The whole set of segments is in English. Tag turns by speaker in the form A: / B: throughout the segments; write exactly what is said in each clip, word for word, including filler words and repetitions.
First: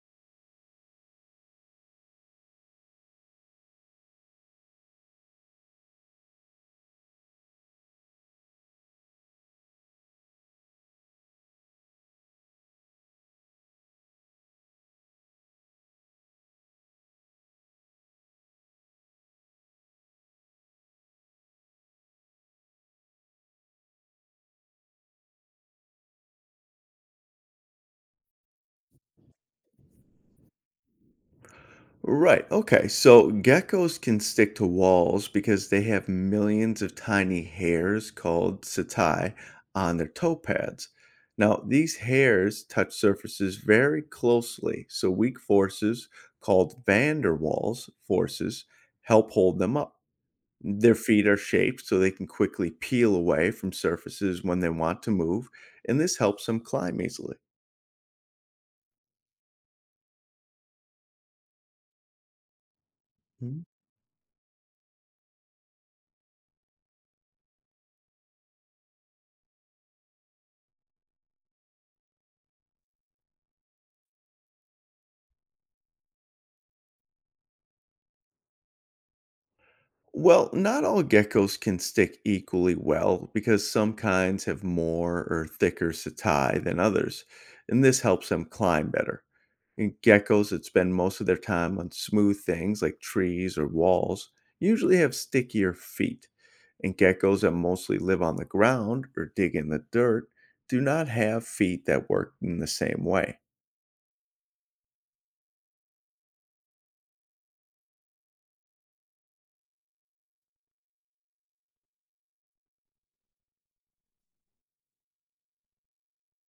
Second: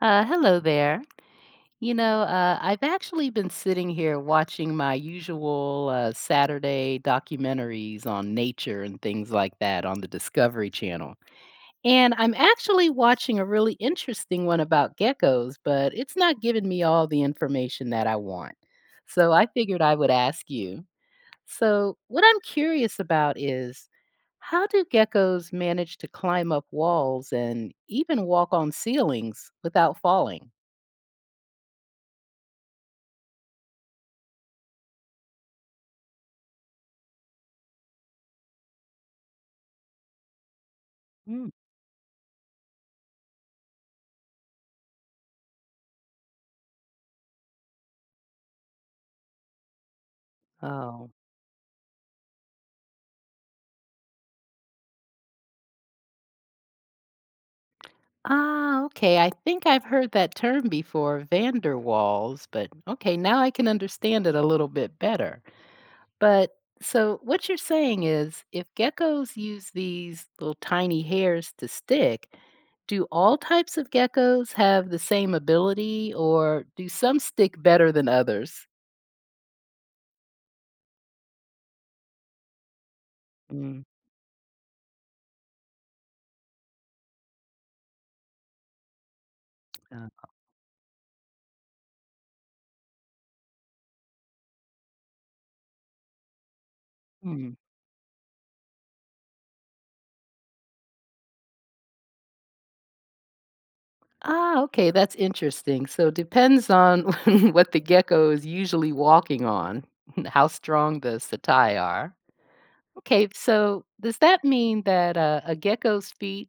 A: Uh, hello there. You know, uh, I've actually been sitting here watching my usual uh, Saturday documentaries on nature and things like that on the Discovery Channel. And I'm actually watching a really interesting one about geckos, but it's not giving me all the information that I want. So I figured I would ask you. So, what I'm curious about is how do geckos manage to climb up walls and even walk on ceilings without falling?
B: Right. Okay. So geckos can stick to walls because they have millions of tiny hairs called setae on their toe pads. Now, these hairs touch surfaces very closely, so weak forces called van der Waals forces help hold them up. Their
A: Oh.
B: feet are shaped so they can quickly peel away from surfaces when they want to move, and this helps them climb easily.
A: Ah, okay. I think I've heard that term before, Vanderwalls, but okay, now I
B: Hmm?
A: can understand it a little bit better. But so what you're saying is, if geckos use these little tiny hairs to stick, do all types of geckos have the same ability or do some stick better than others?
B: Well, not all geckos can stick equally well because
A: Mm,
B: some kinds have more or thicker setae than others, and this helps them climb better. And geckos that spend most of their time on smooth things like trees or walls usually have stickier feet, and geckos that
A: uh,
B: mostly live on the ground or dig in the dirt do not have feet that work in the same way.
A: ah, okay, that's interesting. So depends on what the gecko is usually walking on, how strong the setae are. Okay, so does that mean that uh, a gecko's feet,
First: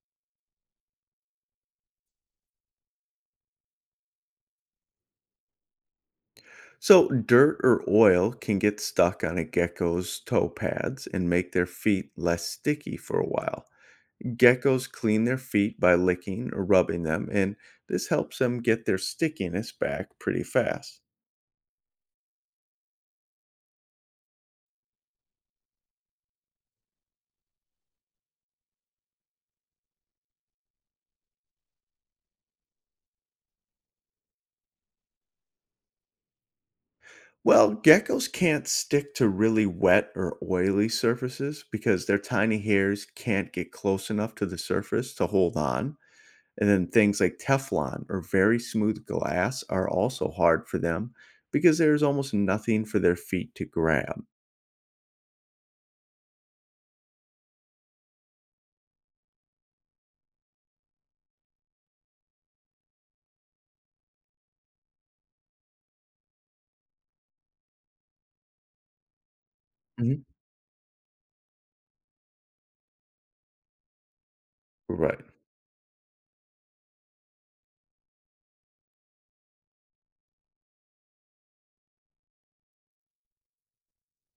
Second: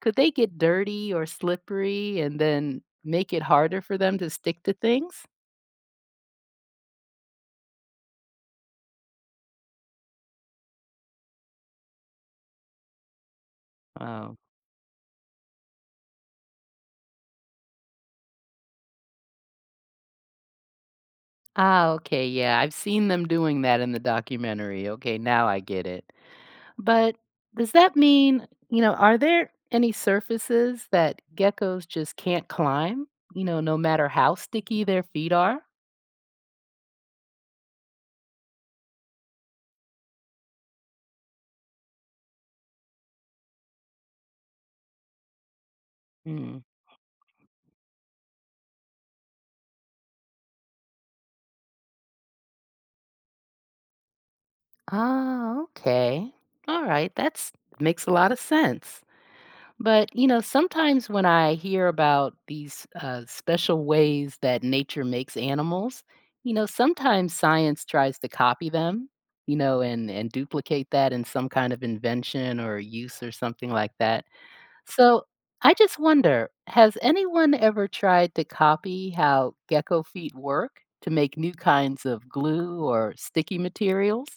A: could they get dirty or slippery and then make it harder for them to stick to things?
B: So, dirt or oil can get stuck on a gecko's toe pads and make their feet less sticky for a while.
A: Oh.
B: Geckos clean their feet by licking or rubbing them, and this helps them get their stickiness back pretty fast.
A: Ah, okay, yeah. I've seen them doing that in the documentary. Okay, now I get it. But does that mean, you know, are there any surfaces that geckos just can't climb, you know, no matter how sticky their feet are?
B: Well, geckos can't stick to really wet or oily surfaces because their tiny hairs can't get close enough to the surface to hold on.
A: Mm.
B: And then things like Teflon or very smooth glass are also hard for them because there is almost nothing for their feet to grab.
A: Oh, okay. All right. That's, makes a lot of sense. But, you know, sometimes when I hear about these uh, special ways that nature makes animals, you know, sometimes science tries to copy them, you know, and,
B: Mhm.
A: and duplicate that in some kind of invention or use or something like that.
B: Right.
A: So I just wonder, has anyone ever tried to copy how gecko feet work to make new kinds of glue or sticky materials?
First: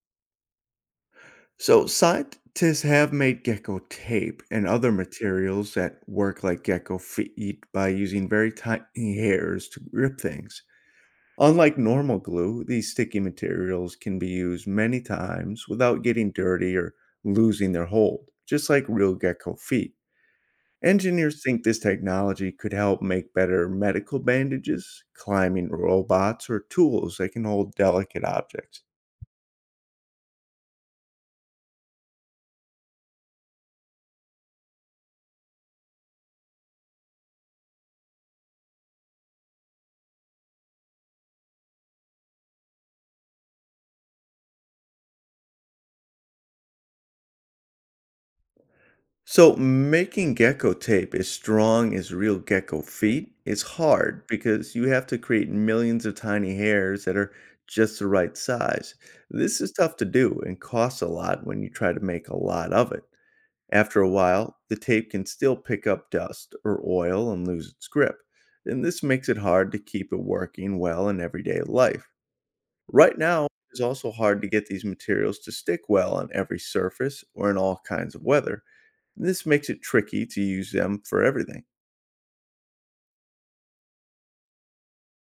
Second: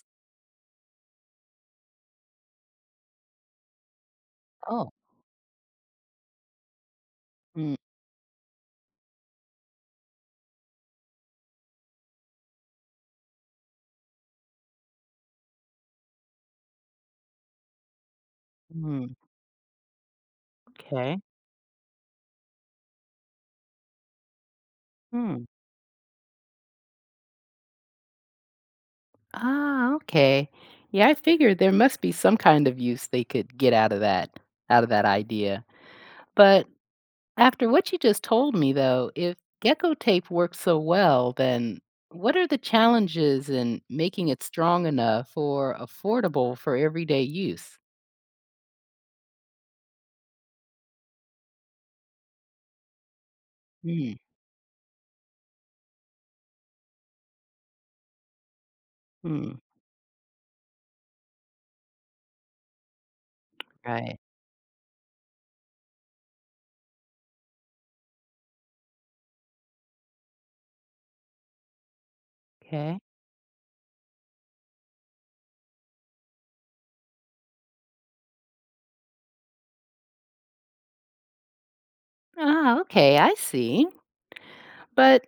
B: So scientists have made gecko tape and
A: Oh,
B: other materials that work like gecko feet
A: mm,
B: by using very tiny hairs to grip things. Unlike normal glue, these sticky materials can be used many times without getting dirty or losing their hold, just like
A: mm,
B: real gecko feet.
A: okay.
B: Engineers think this technology could help make better medical bandages,
A: Mm.
B: climbing robots, or tools that can hold delicate objects.
A: Ah, okay. Yeah, I figured there must be some kind of use they could get out of that, out of that idea. But after what you just told me, though, if gecko tape works so well, then what are the challenges in making it strong enough or affordable for everyday use?
B: So, making gecko tape as strong as real gecko feet is
A: Mm,
B: hard because you have to create millions of tiny hairs that are just the right size.
A: mm,
B: This is tough to do and costs a lot when you try to make a lot of it. After a
A: right.
B: while, the tape can still pick up dust or oil and lose its grip, and this makes it hard to keep it working well in everyday life.
A: Okay.
B: Right now, it's also hard to get these materials to stick well on every surface or in all kinds of weather. This makes it tricky to use them for everything.
A: Ah, okay, I see. But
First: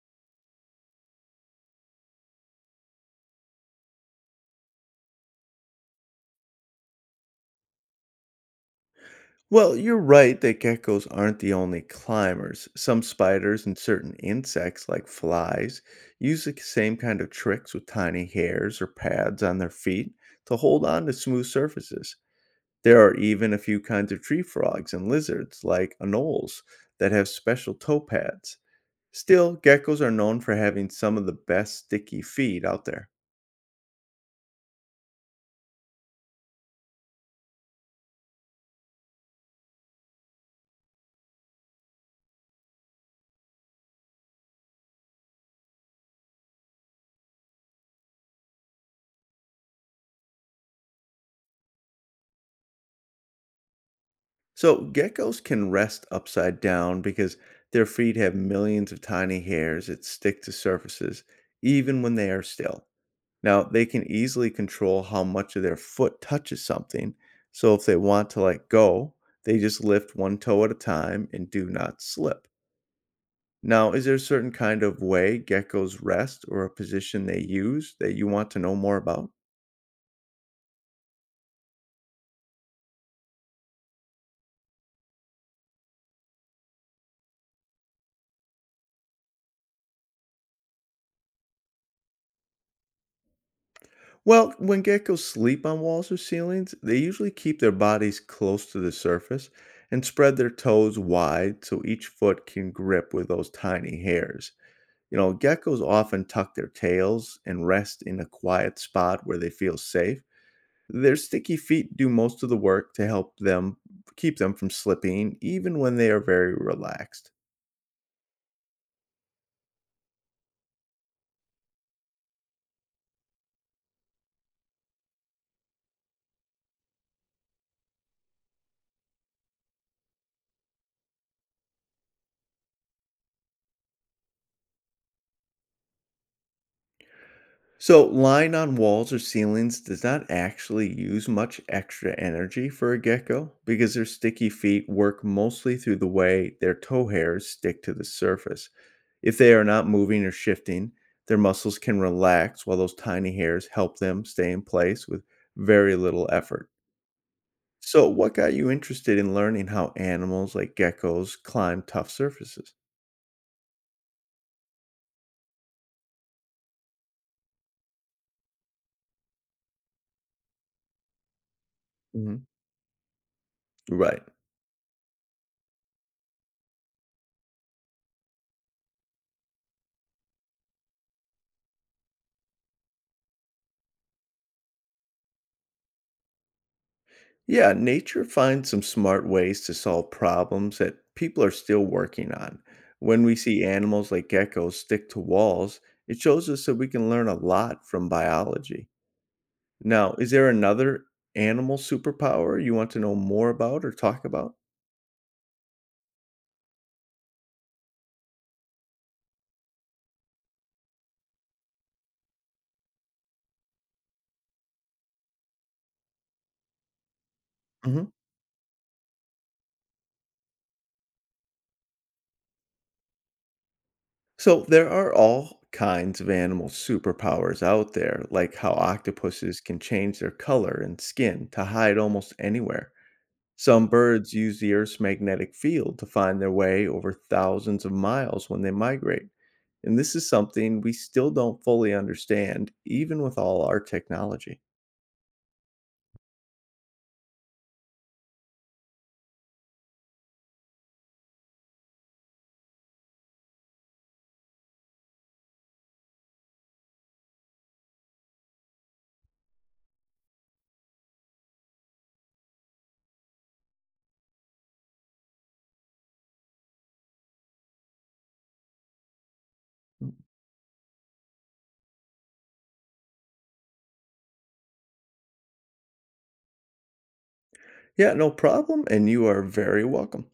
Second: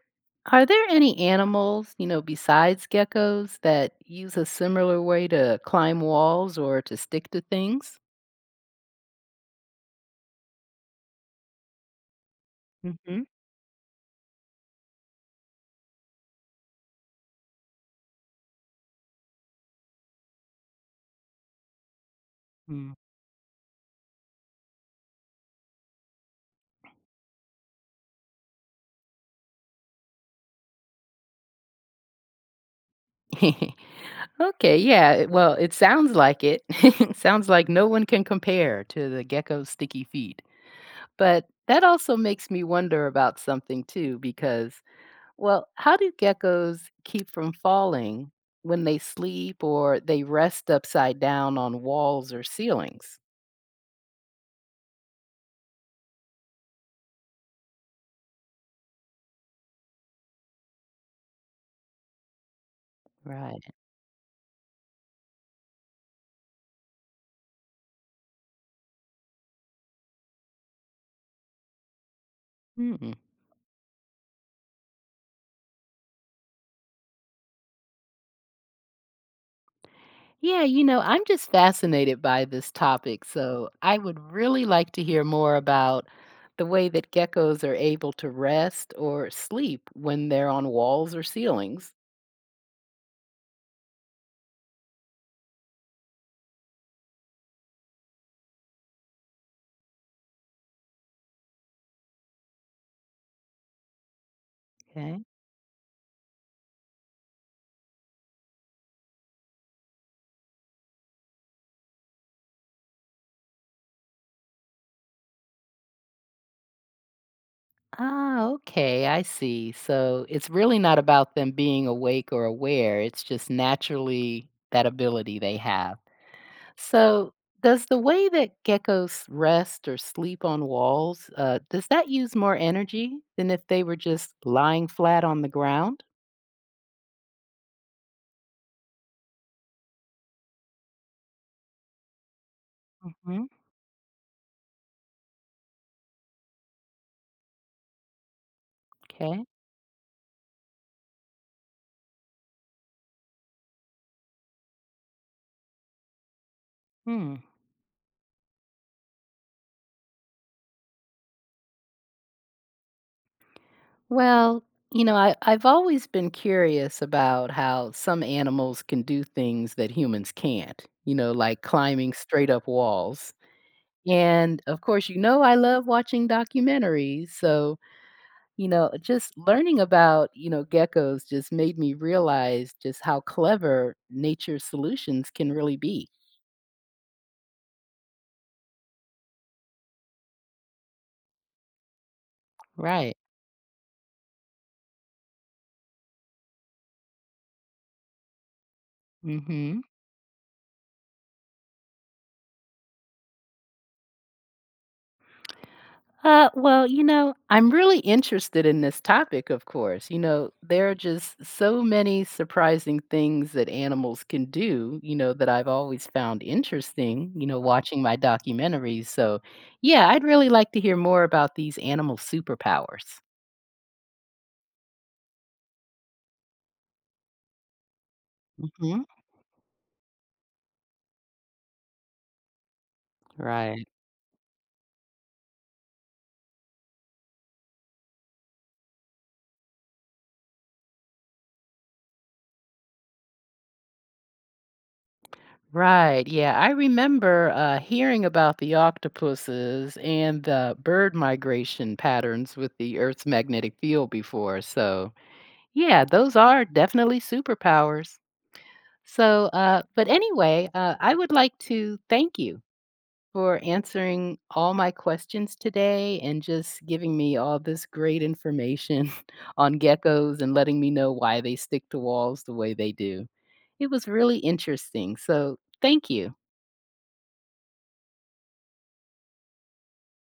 A: are there any animals, you know, besides geckos that use a similar way to climb walls or to stick to things?
B: Well, you're right that geckos aren't the only climbers. Some
A: Mm-hmm.
B: spiders and certain insects, like flies, use the same kind of tricks with tiny hairs or pads on their feet to hold on to smooth surfaces. There are even a few kinds of tree frogs and lizards, like anoles, that have special toe pads. Still, geckos are known for having some of the best sticky feet out there.
A: Okay, yeah, well, it sounds like it. Sounds like no one can compare to the gecko's sticky feet. But that also makes me wonder about something too, because, well, how do geckos keep from falling when they sleep or they rest upside down on walls or ceilings?
B: So, geckos can rest upside down because their feet have millions of tiny hairs that stick to surfaces even when they are still.
A: Right.
B: Now, they can easily control how much of their foot touches something. So, if they want to let go, they just lift one toe at a time and do not slip. Now, is there a certain kind of way geckos rest or a position they use that you want to know more about?
A: Yeah, you know, I'm just fascinated by this topic, so I would really like to hear more about the way that geckos are able to rest or sleep when they're on walls or ceilings.
B: Well, when geckos sleep on walls or ceilings, they usually keep their bodies close to the surface and spread their toes wide so each foot can grip with those tiny hairs. You
A: Okay.
B: know, geckos often tuck their tails and rest in a quiet spot where they feel safe. Their sticky feet do most of the work to help them, keep them from slipping, even when they are very relaxed.
A: Ah, okay, I see. So it's really not about them being awake or aware, it's just naturally that ability they have. So does the way that geckos rest or sleep on walls, uh, does that use more energy than if they were just lying flat on the ground?
B: So, lying on walls or ceilings does not actually use much extra energy for a
A: Hmm.
B: gecko because their sticky feet work mostly through the way their toe hairs stick to the surface. If
A: Okay.
B: they are not moving or shifting, their muscles can relax while those tiny hairs help them stay in place with very little effort.
A: Hmm.
B: So, what got you interested in learning how animals like geckos climb tough surfaces?
A: Well, you know, I I've always been curious about how some animals can do things that humans can't, you know, like climbing
B: Mhm.
A: straight up walls.
B: Right.
A: And, of course, you know, I love watching documentaries, so, you know, just learning about, you know, geckos just made me realize just how clever nature's solutions can really be.
B: Yeah, nature finds some smart ways to solve problems that people are still working on.
A: Right.
B: When we see animals like geckos stick to walls, it shows us that we can learn a lot from biology.
A: Mhm.
B: Now, is there another animal superpower you want to know more about or talk about?
A: Uh, well, you know, I'm really interested in this topic, of course. You know, there are just so many surprising things that animals can do, you know, that I've always found interesting, you know, watching
B: Hmm?
A: my documentaries. So, yeah, I'd really like to hear more about these animal superpowers.
B: So, there are all kinds of animal superpowers out there, like how
A: Hmm.
B: octopuses can change their color and skin to hide almost anywhere.
A: Right.
B: Some birds use the Earth's magnetic field to find their way over thousands of miles when they migrate. And this is something we still don't fully understand, even with all our technology.
A: Right. Yeah. I remember uh, hearing about the octopuses and the bird migration patterns with the Earth's magnetic field before. So, yeah, those are definitely superpowers. So, uh, but anyway, uh, I would like to thank you for answering all my questions today and just giving me all this great information on geckos and letting me know why they stick to walls the way they do. It was really interesting. So, thank you.
B: Yeah, no problem. And you are very welcome.